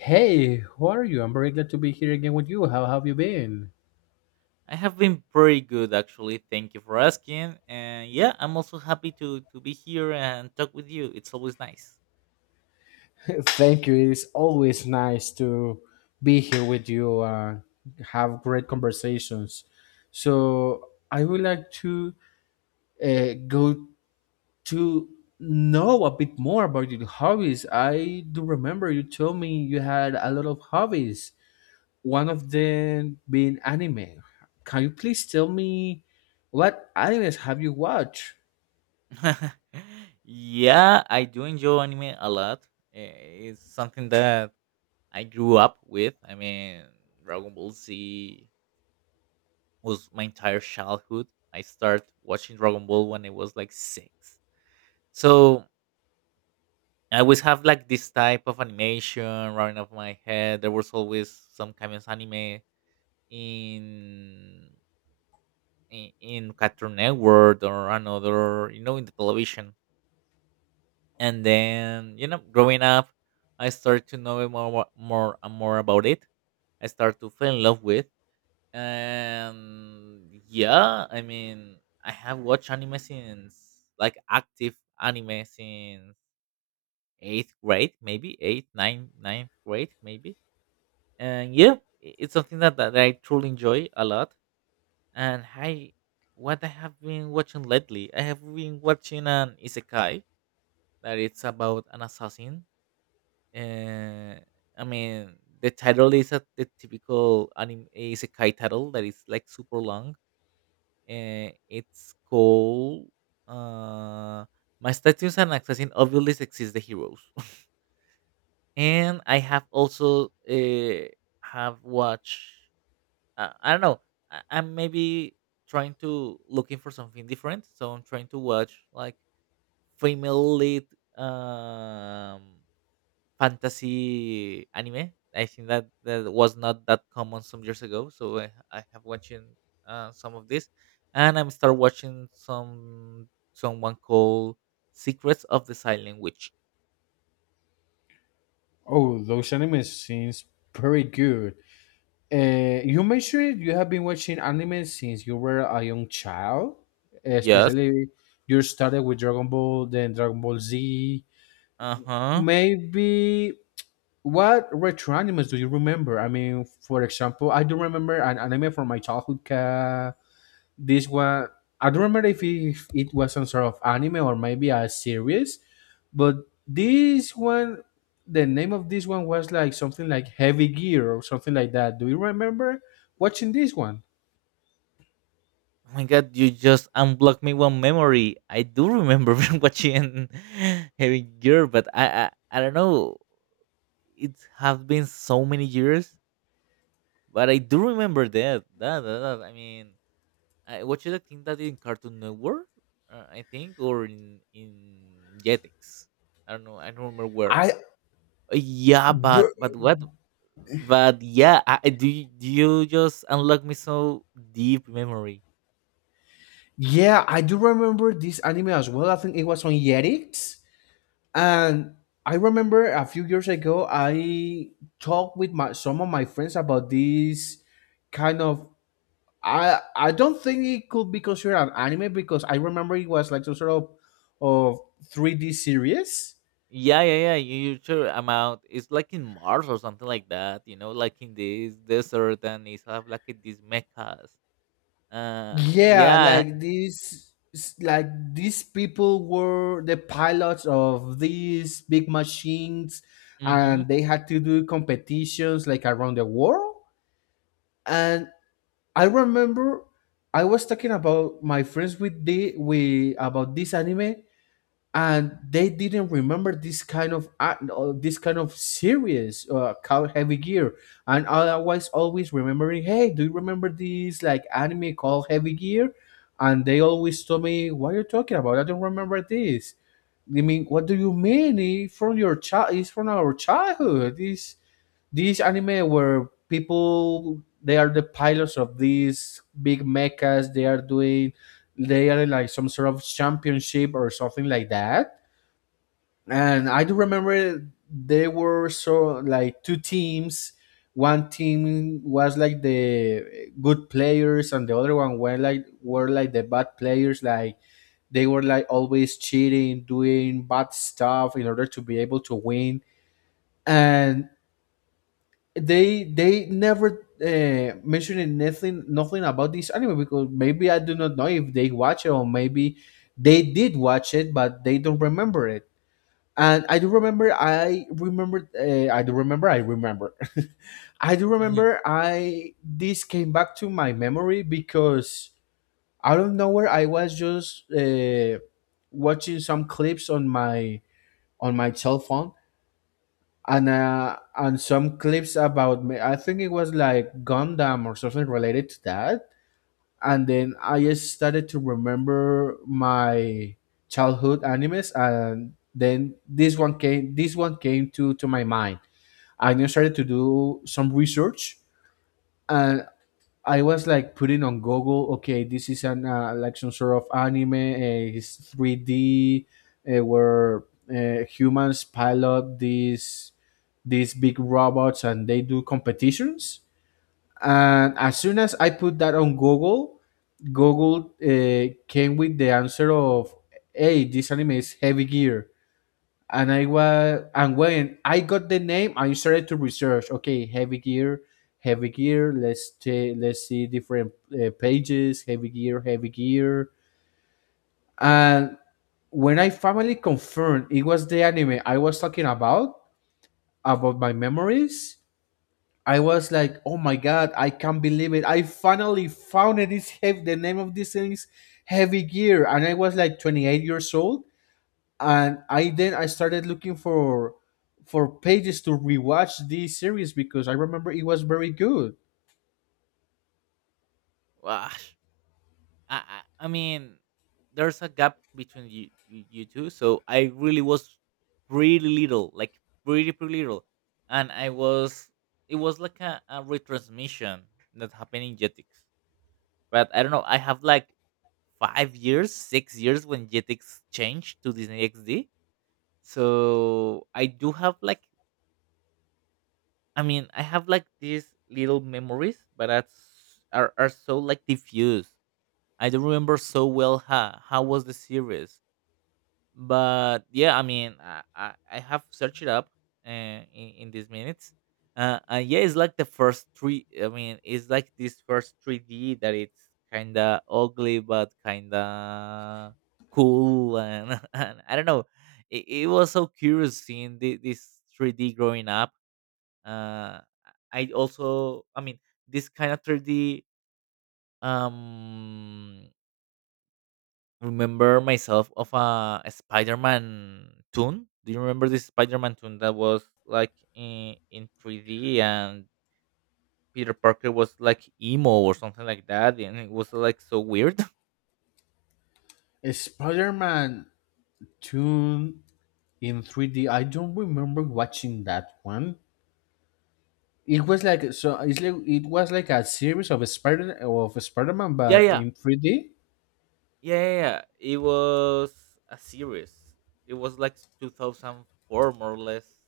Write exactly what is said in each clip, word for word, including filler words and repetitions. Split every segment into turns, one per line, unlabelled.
Hey, how are you? I'm very glad to be here again with you. How have you been?
I have been pretty good actually. Thank you for asking. And yeah, I'm also happy to to be here and talk with you. It's always nice.
Thank you. It's always nice to be here with you and have great conversations. So, I would like to uh, go to know a bit more about your hobbies. I do remember you told me you had a lot of hobbies, one of them being anime. Can you please tell me what animes have you watched?
Yeah, I do enjoy anime a lot. Eh, It's something that I grew up with. I mean, Dragon Ball Z was my entire childhood. I started watching Dragon Ball when I was like six. So, I always have like this type of animation running off my head. There was always some kind of anime in in, in Cartoon Network or another, you know, in the television. And then, you know, growing up, I started to know more, wa- more and more about it. I started to fall in love with. And yeah, I mean, I have watched anime since, like, active anime since eighth grade, maybe eighth, ninth, ninth grade, maybe. And yeah, i- it's something that, that I truly enjoy a lot. And hi, what I have been watching lately, I have been watching an isekai that it's about an assassin. Uh, I mean, the title is a, the typical anime isekai title that is like super long. Uh, it's called uh, "My Statues and Assassin Obviously Exist the Heroes," and I have also uh, have watched uh, I don't know. I, I'm maybe trying to looking for something different, so I'm trying to watch like female lead um, fantasy anime. I think that that was not that common some years ago, so I, I have watching uh, some of this, and I'm start watching some someone called Secrets of the Silent Witch.
Oh, those anime seems pretty good. Uh, you mentioned you have been watching anime since you were a young child,
Yes.
especially you started with Dragon Ball, then Dragon Ball Z.
Uh huh.
Maybe what retro animes do you remember? I mean, for example, I do remember an anime from my childhood. Uh, this one, I don't remember if it, if it was some sort of anime or maybe a series, but this one, the name of this one was like something like Heavy Gear or something like that. Do you remember watching this one?
Oh my god, you just unblocked me one memory. I do remember watching Heavy Gear, but I, I I don't know. It has been so many years, but I do remember that. That, that, that. I mean, I watched it, I think that in Cartoon Network, uh, I think, or in in Jetix. I don't know. I don't remember where.
i
Uh, yeah,
br-
but but what? But yeah, I, I- do you, do you just unlock me so deep memory?
yeah, I do remember this anime as well. I think it was on Yetix, and I remember a few years ago I talked with my, some of my friends about this kind of, I I don't think it could be considered an anime because I remember it was like some sort of of three D series.
Yeah, yeah, yeah. You use your amount. It's like in Mars or something like that. You know, like in this desert, and it's have like these mechas. Uh,
Yeah,
yeah.
like these, like these people were the pilots of these big machines
Mm-hmm.
and they had to do competitions like around the world. And I remember I was talking about my friends with the we about this anime and they didn't remember this kind of act- uh, this kind of series uh, called Heavy Gear, and I was always remembering, hey, do you remember this like anime called Heavy Gear? And they always told me, what are you talking about? I don't remember this. I mean, what do you mean? It's from your child, it's from our childhood. This this anime where people, they are the pilots of these big mechas. They are doing, they are in like some sort of championship or something like that, and I do remember there were so like two teams. One team was like the good players, and the other one were like, were like the bad players. Like, they were like always cheating, doing bad stuff in order to be able to win. And they they never uh, mentioned nothing nothing about this anime because maybe I do not know if they watch it, or maybe they did watch it, but they don't remember it. And I do remember I remember uh, I do remember I remember I do
Mm-hmm.
remember I this came back to my memory because out of nowhere I was just uh, watching some clips on my on my cell phone, and uh, and some clips about me, I think it was like Gundam or something related to that, and then I just started to remember my childhood animes, and then this one came. This one came to to my mind. I then started to do some research, and I was like putting on Google, okay, this is an uh, like some sort of anime. Uh, it's three D, uh, where uh, humans pilot these these big robots and they do competitions. And as soon as I put that on Google, Google uh, came with the answer of, "Hey, this anime is Heavy Gear," and I was, and when I got the name, I started to research. Okay, Heavy Gear, Heavy Gear. Let's ta- let's see different uh, pages. Heavy Gear, Heavy Gear, and when I finally confirmed it was the anime I was talking about about my memories, I was like, oh my god, I can't believe it. I finally found it. It's heavy. The name of this thing is Heavy Gear, and I was like twenty-eight years old. And I then I started looking for for pages to rewatch this series because I remember it was very good.
Wow. I, I, I mean, there's a gap between you, you you two. So I really was pretty little, like pretty pretty little, and I was. It was like a, a retransmission that happened in Jetix. But I don't know, I have like five years, six years when Jetix changed to Disney X D. So I do have like I mean, I have like these little memories, but that's are, are so like diffuse. I don't remember so well how how was the series. But yeah, I mean i i, I have searched it up uh, in, in these minutes, uh, and yeah, it's like the first three, I mean, it's like this first three D that it's kind of ugly but kind of cool, and and I don't know, it, it was so curious seeing the, this three D growing up. uh I also, I mean, this kind of three D um remember myself of a a Spider-Man tune. Do you remember this Spider-Man tune that was like in, in three D and Peter Parker was like emo or something like that and it was like so weird?
Spider Man Tune in three D. I don't remember watching that one. It was like so. It's like it was like a series of Spider of Spider Man,
Yeah,
but
yeah.
in three D.
Yeah, yeah, yeah. It was a series. It was like two thousand four more or less.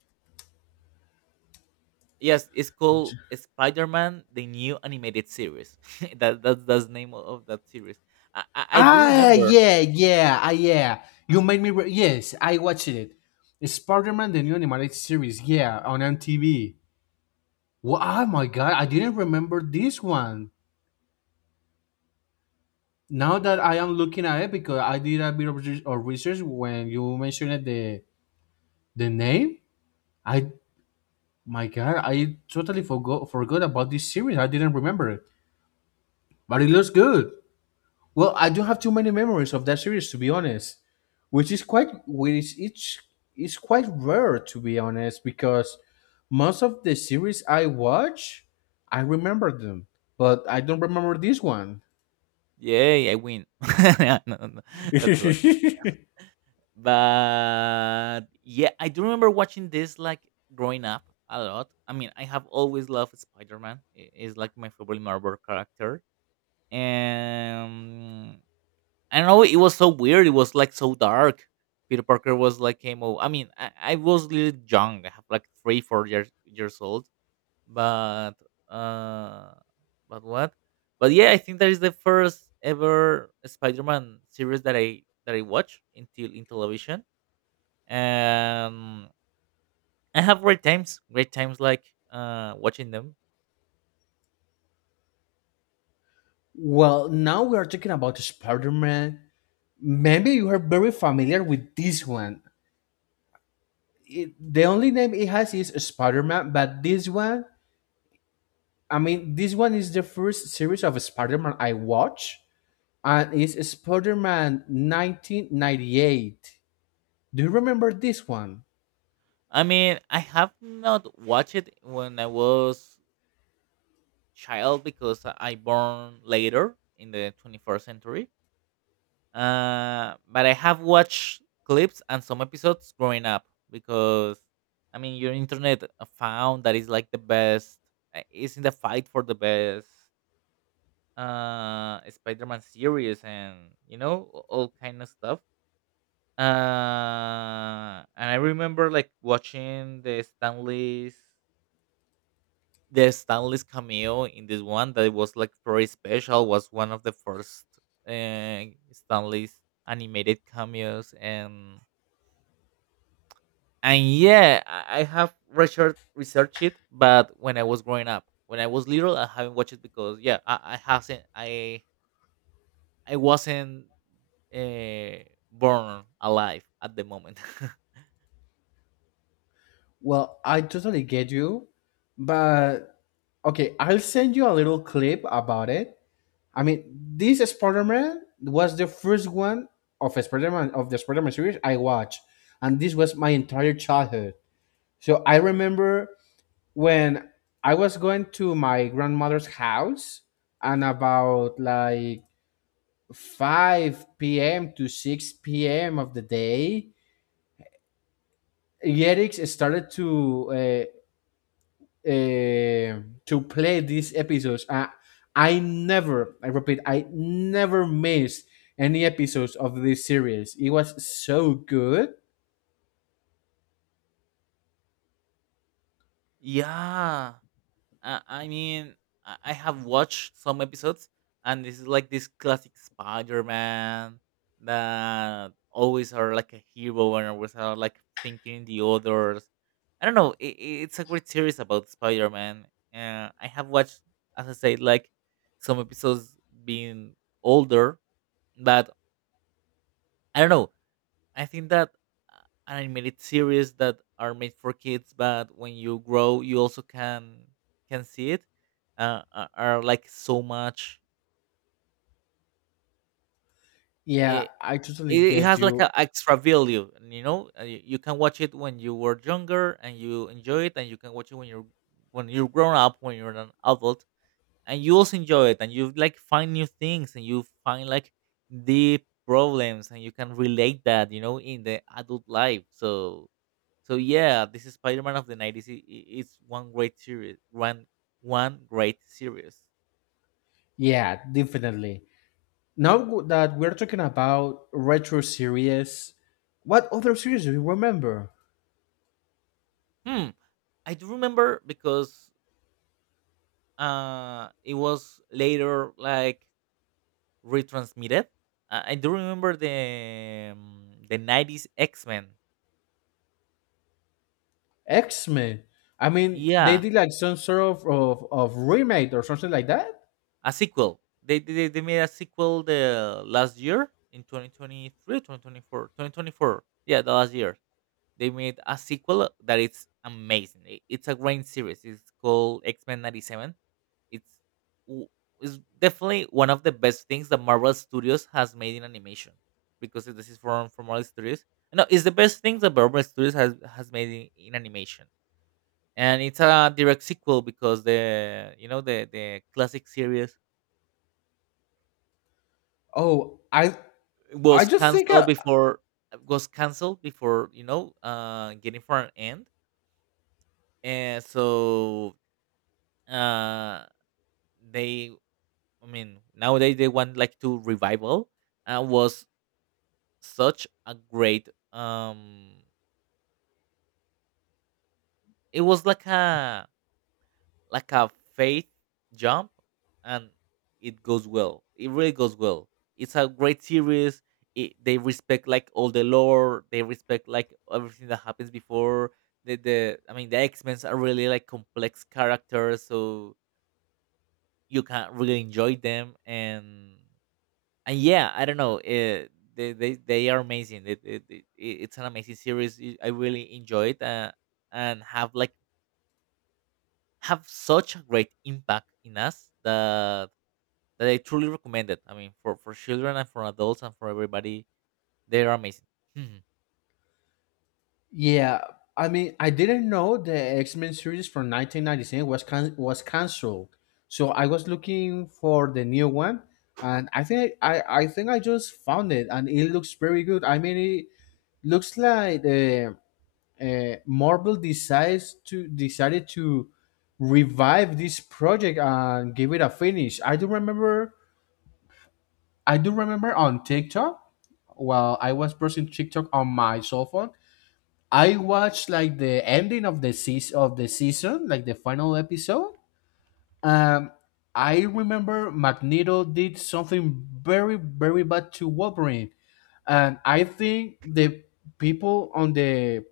Yes, it's called Spider-Man: The New Animated Series. that, that that's the name of that series. I, I, I do
Ah,
remember.
yeah, yeah, ah, yeah. You made me. Re- yes, I watched it. Spider Man, the new animated series, yeah, on M T V. Wow, oh my god, I didn't remember this one. Now that I am looking at it, because I did a bit of re- of research when you mentioned the the name, I, my god, I totally forgot forgot about this series. I didn't remember it, but it looks good. Well, I don't have too many memories of that series to be honest, which is quite which it's is quite rare to be honest because most of the series I watch, I remember them, but I don't remember this one.
Yay, I win. Yeah. No, no, no, that's a. But yeah, I do remember watching this like growing up a lot. I mean, I have always loved Spider Man. It's like my favorite Marvel character. And I don't know, it was so weird. It was like so dark. Peter Parker was like came over. I mean, I, I was little young. I have like three, four years years old, but uh but what, but yeah, I think that is the first ever spider-man series that i that i watch until in television. And I have great times, great times like uh watching them.
Well, now we are talking about Spider-Man. Maybe you are very familiar with this one. It, the only name it has is Spider-Man, but this one, I mean, this one is the first series of Spider-Man I watch. And it's Spider-Man nineteen ninety-eight. Do you remember this one?
I mean, I have not watched it when I was child because i I born later in the twenty-first century. Uh, but I have watched clips and some episodes growing up because I mean, your internet uh, found that it's like the best. uh, It's in the fight for the best uh Spider-Man series and you know a- all kind of stuff. Uh, and I remember like watching the Stanley's the Stanley's cameo in this one that was like very special. Was one of the first uh, Stanley's animated cameos. and and yeah, I I have research researched it, but when I was growing up, when I was little, I haven't watched it because yeah, I, I hasn't, I I wasn't uh, born alive at the moment.
Well, I totally get you, but okay, I'll send you a little clip about it. I mean, this Spider-Man was the first one of Spider-Man of the Spider-Man series I watched, and this was my entire childhood. So I remember when I was going to my grandmother's house and about like five p m to six p m of the day, Yerix started to uh, uh, to play these episodes. Uh, I never, I repeat, I never missed any episodes of this series. It was so good.
Yeah. Uh, I mean, I I have watched some episodes, and this is like this classic Spider-Man that always are like a hero and always are like thinking the others. I don't know. It, it's a great series about Spider-Man. Uh, I have watched, as I say, like some episodes being older, but I don't know. I think that uh, animated series that are made for kids, but when you grow, you also can can see it, uh, are are, like so much.
Yeah,
It,
I totally
it it
get
has like
you.
an extra value, and, you know. uh, You you can watch it when you were younger and you enjoy it, and you can watch it when you're when you're grown up, when you're an adult, and you also enjoy it, and you like find new things, and you find like deep problems, and you can relate that, you know, in the adult life. So So yeah, this is Spider-Man of the nineties. i- i- It's one great series. One one great series.
Yeah, definitely. Now that we're talking about retro series, what other series do you remember?
Hmm. I do remember because uh it was later like retransmitted. Uh, I do remember the um, the nineties X-Men.
X Men. I mean, they
Yeah,
did like some sort of, of of remake or something like that.
a sequel. They, they they made a sequel the last year in twenty twenty-three, twenty twenty-four, twenty twenty-four. Yeah, the last year. They made a sequel that it's amazing. I- It's a great series. It's called X Men 'ninety-seven. It's w- it's definitely one of the best things that Marvel Studios has made in animation because it- this is from from Marvel Studios. No, it's the best thing that Marvel Studios has has made in, in animation, and it's a direct sequel because the, you know, the the classic series
Oh, I I
was
just think, I,
canceled before was canceled before, you know, uh getting for an end. And so uh they, I mean, nowadays they want like to revival. Uh, was such a great um it was like a, like a faith jump. And it goes well, it really goes well. It's a great series. It, they respect like all the lore, they respect like everything that happens before. The, the I mean, the x-men are really like complex characters, so you can really enjoy them. and and yeah, I don't know, uh, they, they they are amazing. It, it, it, it- it's an amazing series. y- I really enjoyed, uh, and have like have such a great impact in us that that I truly recommend it. I mean, for for children and for adults and for everybody, they are amazing. Mhm.
Yeah. I mean, I didn't know the X Men series from nineteen ninety-seven was can- was canceled. So I was looking for the new one, and I think I I think I just found it, and it looks very good. I mean, it looks like uh, uh, Marvel decides to decided to revive this project and give it a finish. I do remember I do remember on TikTok while I was browsing TikTok on my cell phone, I watched like the ending of the seas of the season, like the final episode. Um I remember Magneto did something very, very bad to Wolverine, and I think the people on the,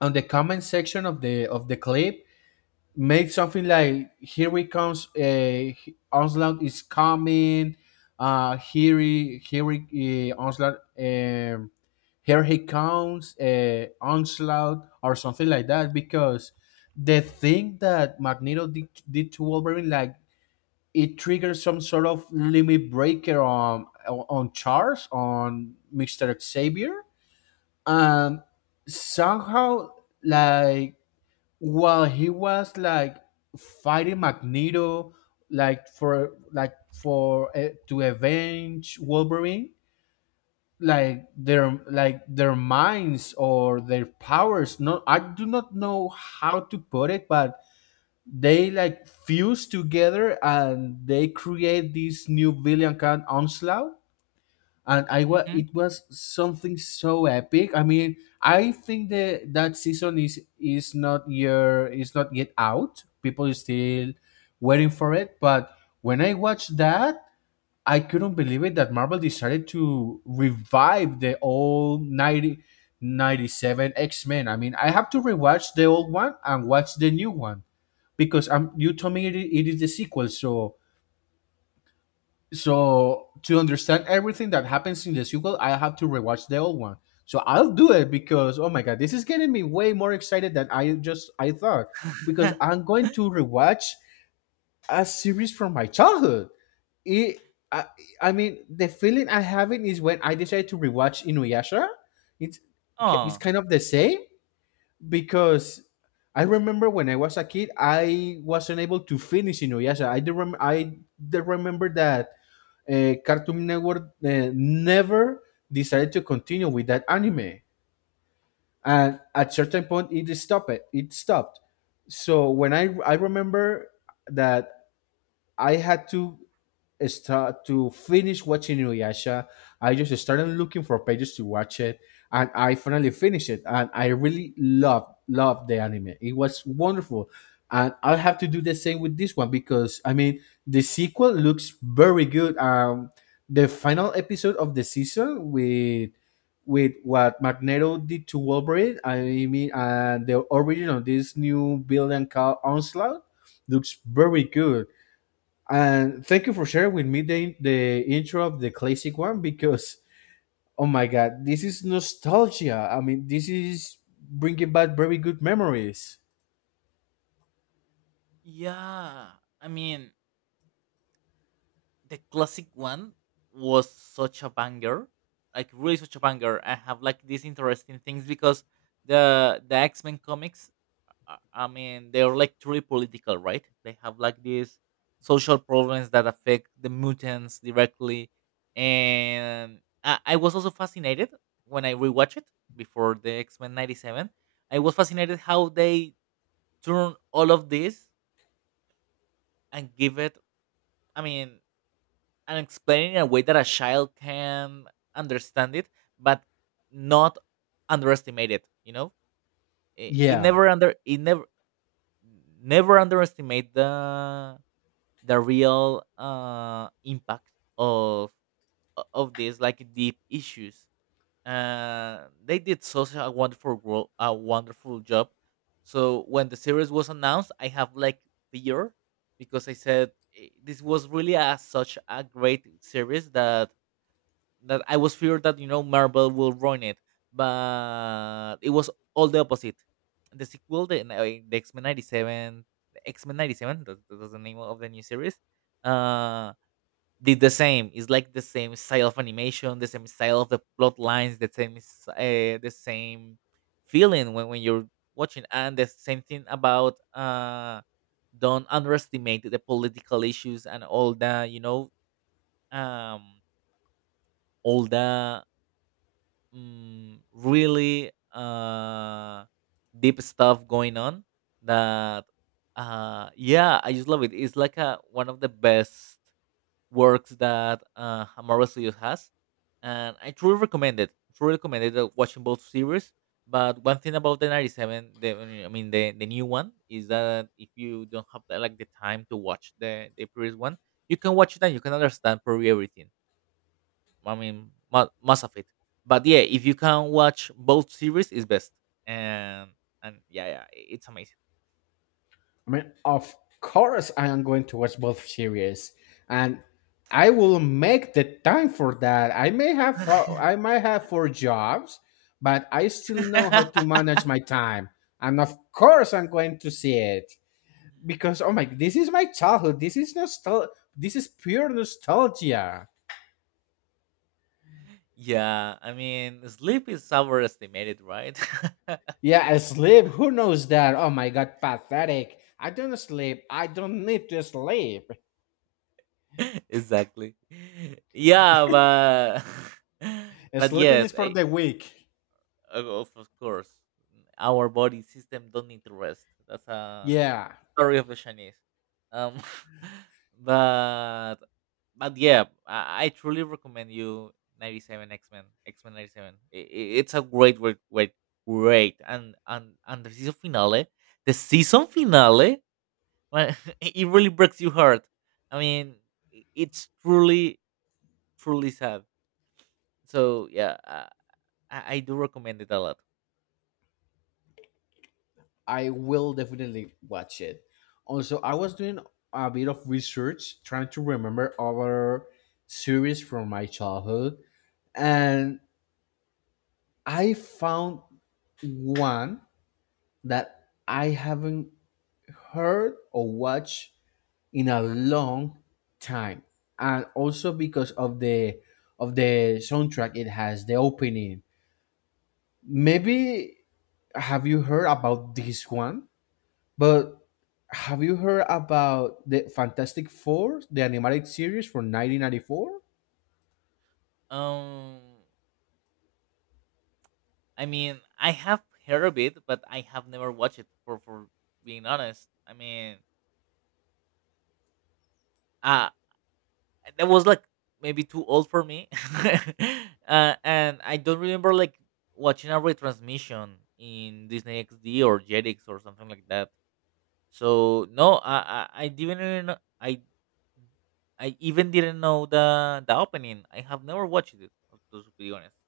on the comment section of the, of the clip make something like, here we comes, uh onslaught is coming, uh here he here he, uh, onslaught um here he comes uh onslaught or something like that, because the thing that Magneto did, did to Wolverine, like, it triggers some sort of limit breaker on on Charles, on Mr. Xavier. And somehow, like, while he was like fighting Magneto, like for, like for uh, to avenge Wolverine, like their, like their minds or their powers. No, I do not know how to put it, but they like fuse together and they create this new villain called Onslaught. And I was,
Mm-hmm.
it was something so epic. I mean, I think that that season is is not your is not yet out. People are still waiting for it. But when I watched that, I couldn't believe it that Marvel decided to revive the old ninety ninety seven X Men. I mean, I have to rewatch the old one and watch the new one because um, you told me it, it is the sequel, so, so to understand everything that happens in the sequel, I have to rewatch the old one. So I'll do it because, oh my god, this is getting me way more excited than I just I thought, because I'm going to rewatch a series from my childhood. It, I, I mean, the feeling I'm having is when I decided to rewatch Inuyasha. It's it's
Oh,
kind of the same because I remember when I was a kid, I wasn't able to finish Inuyasha. I do rem- I do remember that uh, Cartoon Network uh, never decided to continue with that anime, and at certain point it stopped. It stopped. So when I I remember that I had to start to finish watching Inuyasha, I just started looking for pages to watch it, and I finally finished it, and I really loved loved the anime. It was wonderful, and I'll have to do the same with this one because I mean the sequel looks very good. Um, the final episode of the season with with what Magneto did to Wolverine, I mean, and the origin of this new villain called Onslaught looks very good. And thank you for sharing with me the, the intro of the classic one because, oh my God, this is nostalgia. I mean, this is bringing back very good memories.
yeah. I mean, the classic one was such a banger, like really such a banger. I have like these interesting things because the the X Men comics I I mean, they're like truly political, right? They have like these social problems that affect the mutants directly. And I, I was also fascinated when I rewatched it before the X Men ninety-seven. I was fascinated how they turn all of this and give it, I mean, and explain it in a way that a child can understand it, but not underestimate it, you know? It, it
Yeah.
never under, it never, never underestimate the the real uh, impact of of these like deep issues. Uh, they did such a wonderful wo- a wonderful job. So when the series was announced, I have like fear because I said, "Eh, this was really a, such a great series that that I was feared that you know Marvel will ruin it," but it was all the opposite. The sequel, the, uh, the X Men 'ninety-seven, the X Men 'ninety-seven, that, that was the name of the new series. Uh, did the same. It's like the same style of animation, the same style of the plot lines, the same s- uh, the same feeling when, when you're watching, and the same thing about uh, don't underestimate the political issues and all the you know um all the Mm, really uh deep stuff going on that uh yeah I just love it. It's like a one of the best works that uh Hamara Studios has, and I truly recommend it. Truly recommend it, uh, watching both series. But one thing about the ninety-seven, the I mean the the new one is that if you don't have the, like the time to watch the the previous one, you can watch it and you can understand probably everything. I mean, mo- most of it. But yeah, if you can watch both series, it's best. And and yeah, yeah, i- it's amazing.
I mean, of course, I am going to watch both series. And I will make the time for that. I may have four, I might have four jobs, but I still know how to manage my time. And of course, I'm going to see it, because oh my, this is my childhood, this is nostal this is pure nostalgia.
Yeah, I mean, sleep is overestimated, right?
Yeah, I sleep, who knows that? Oh my god, pathetic. I don't sleep I don't need to sleep.
Exactly. Yeah, but but
Sleeping
yes,
is for
eh,
the weak.
of of of course, our body system don't need to rest. That's a
Yeah,
story of the Chinese. Um, but but yeah, I, I truly recommend you ninety-seven X Men, X Men ninety-seven. It's a great, great, great, great, and and and the season finale, the season finale, well, it really breaks your heart. I mean, i- it's truly, truly sad. So yeah, I, I I do recommend it a lot.
I will definitely watch it. Also, I was doing a bit of research, trying to remember other series from my childhood, and I found one that I haven't heard or watched in a long time. And also because of the of the soundtrack, it has the opening. Maybe, have you heard about this one? But have you heard about the Fantastic Four, the animated series from nineteen ninety-four?
Um. I mean, I have heard of it, but I have never watched it. For for being honest. I mean, uh that was like maybe too old for me. Uh, and I don't remember like watching a retransmission in Disney X D or Jetix or something like that. So no, I I, I didn't even know, I I even didn't know the the opening. I have never watched it. To to be honest.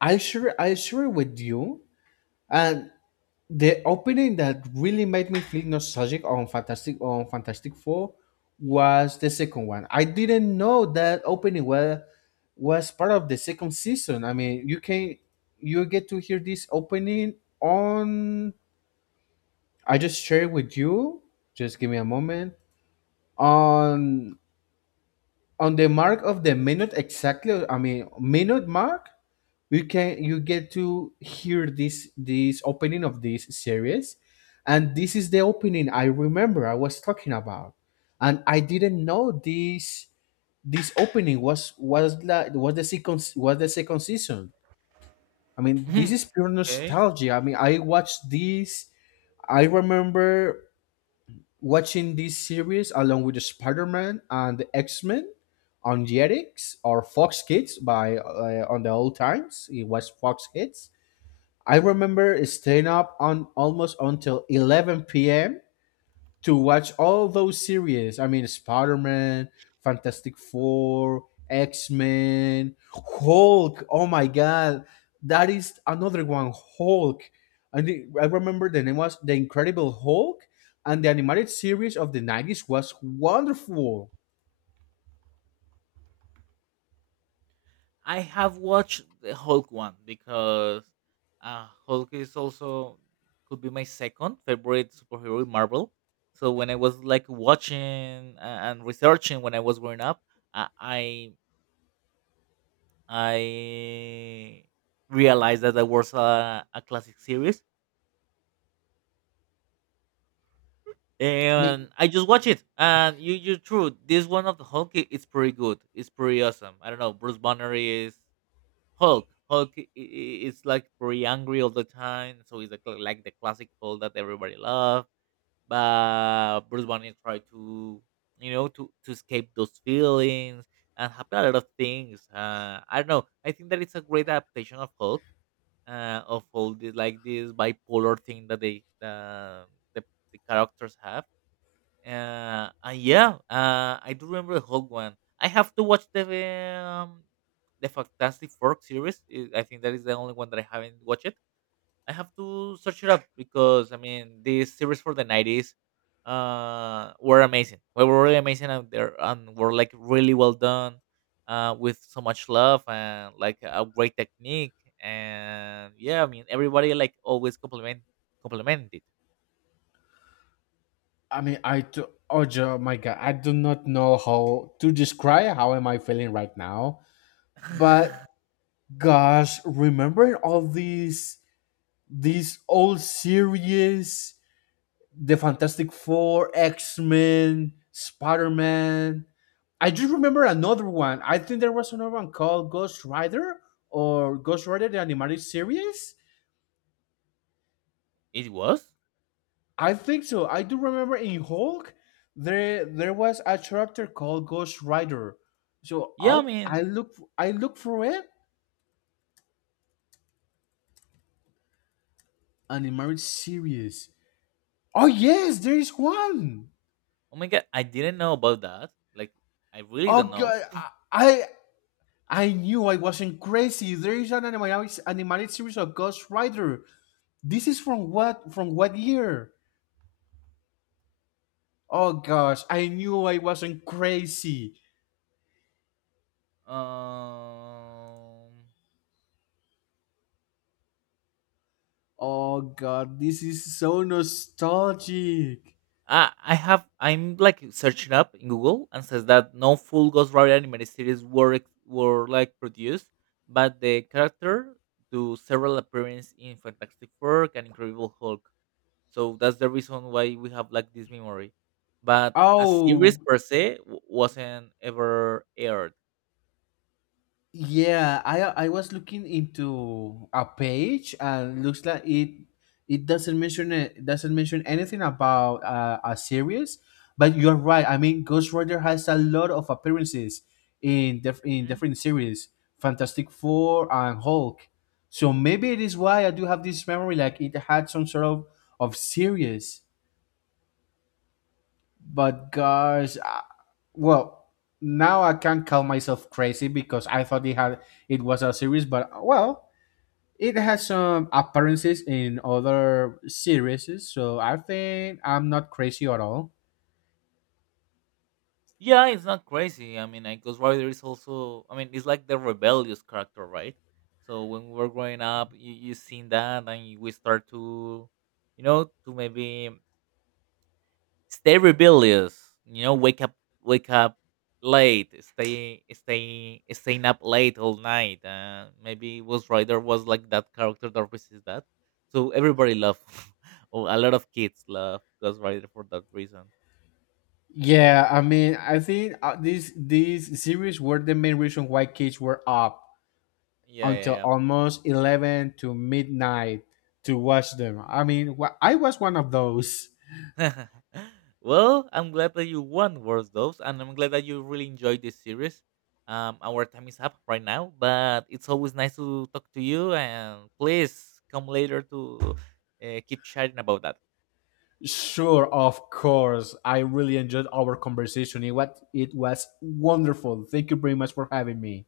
i share I share with you and the opening that really made me feel nostalgic on Fantastic on Fantastic Four. Was the second one. I didn't know that opening was was part of the second season. I mean, you can you get to hear this opening on. I just share it with you. Just give me a moment on on the mark of the minute exactly. I mean, minute mark, you can you get to hear this this opening of this series, and this is the opening I remember I was talking about. And I didn't know this this opening was was la, was the second was the second season. I mean, this
Mhm.
is pure
Okay.
nostalgia. I mean, I watched this. I remember watching this series along with the Spider-Man and the X-Men on Jetix or Fox Kids. By, uh, on the old times, it was Fox Kids. I remember staying up on almost until eleven p m to watch all those series. I mean, Spider Man, Fantastic Four, X Men, Hulk. Oh my God, that is another one, Hulk. And the- I remember the name was The Incredible Hulk, and the animated series of the nineties was wonderful.
I have watched the Hulk one because uh, Hulk is also could be my second favorite superhero in Marvel. So when I was like watching uh, and researching when I was growing up, uh, I I realized that that was a, a classic series,
I mean,
and I just watch it. And you, you're true. This one of the Hulk, i- it's pretty good. It's pretty awesome. I don't know. Bruce Banner is Hulk. Hulk i- i- is like very angry all the time, so he's like, like the classic Hulk that everybody love. But Bruce Banner tried to, you know, to to escape those feelings and happen a lot of things. Uh, I don't know. I think that it's a great adaptation of Hulk, uh, of all the like this bipolar thing that they uh, the the characters have uh, uh yeah, uh, I do remember the whole one. I have to watch the um, the Fantastic Four series. I I think that is the only one that I haven't watched it. I have to search it up because I mean these series for the nineties uh were amazing. They were really amazing, and they and were like really well done, uh, with so much love and like a great technique. And yeah, I mean everybody like always compliment complimented.
I mean, I do, oh jo- my God, I do not know how to describe how am I feeling right now, but gosh, remembering all these these old series, the Fantastic Four, X Men, Spider Man. I just remember another one. I think there was another one called Ghost Rider, or Ghost Rider the animated series.
It was.
I think so. I do remember in Hulk there there was a character called Ghost Rider. So
Yeah,
I
I
I
mean,
look I look for it animated series. Oh yes, there is one.
oh my god, I didn't know about that. Like, I really don't
Oh
know.
god, I I, I knew I wasn't crazy. There is an animated, animated series of Ghost Rider. This is from what from what year? Oh gosh, I knew I wasn't crazy.
Um,
Oh god, this is so nostalgic.
I I have I'm like searching up in Google, and says that no full Ghost Rider animated series were ex- were like produced, but the character do several appearances in Fantastic Four and Incredible Hulk. So that's the reason why we have like this memory. But a series
Oh
per se w- wasn't ever aired.
yeah, I I was looking into a page, and looks like it it doesn't mention it doesn't mention anything about uh, a series. But you're right. I mean, Ghost Rider has a lot of appearances in dif- in different series, Fantastic Four and Hulk. So maybe it is why I do have this memory, like it had some sort of of series. But gosh, well, now I can't call myself crazy because I thought it had it was a series. But well, it has some appearances in other series, so I think I'm not crazy at all.
Yeah, it's not crazy. I mean, like Ghost Rider is also, I mean, it's like the rebellious character, right? So when we were growing up, you you seen that, and you- we start to, you know, to maybe stay rebellious. You know, wake up, wake up late, stay, stay, staying up late all night. Uh, maybe Ghost Rider was like that character that resists that. So everybody loved, or a lot of kids love Ghost Rider for that reason.
Yeah, I mean, I think uh, these these series were the main reason why kids were up
Yeah, yeah,
until
yeah.
almost eleven to midnight to watch them. I mean, wh- I was one of those.
Well, I'm glad that you won World Doves, and I'm glad that you really enjoyed this series. Um, our time is up right now, but it's always nice to talk to you. And please come later to uh, keep chatting about that.
Sure, of course. I really enjoyed our conversation. It was, it was wonderful. Thank you very much for having me.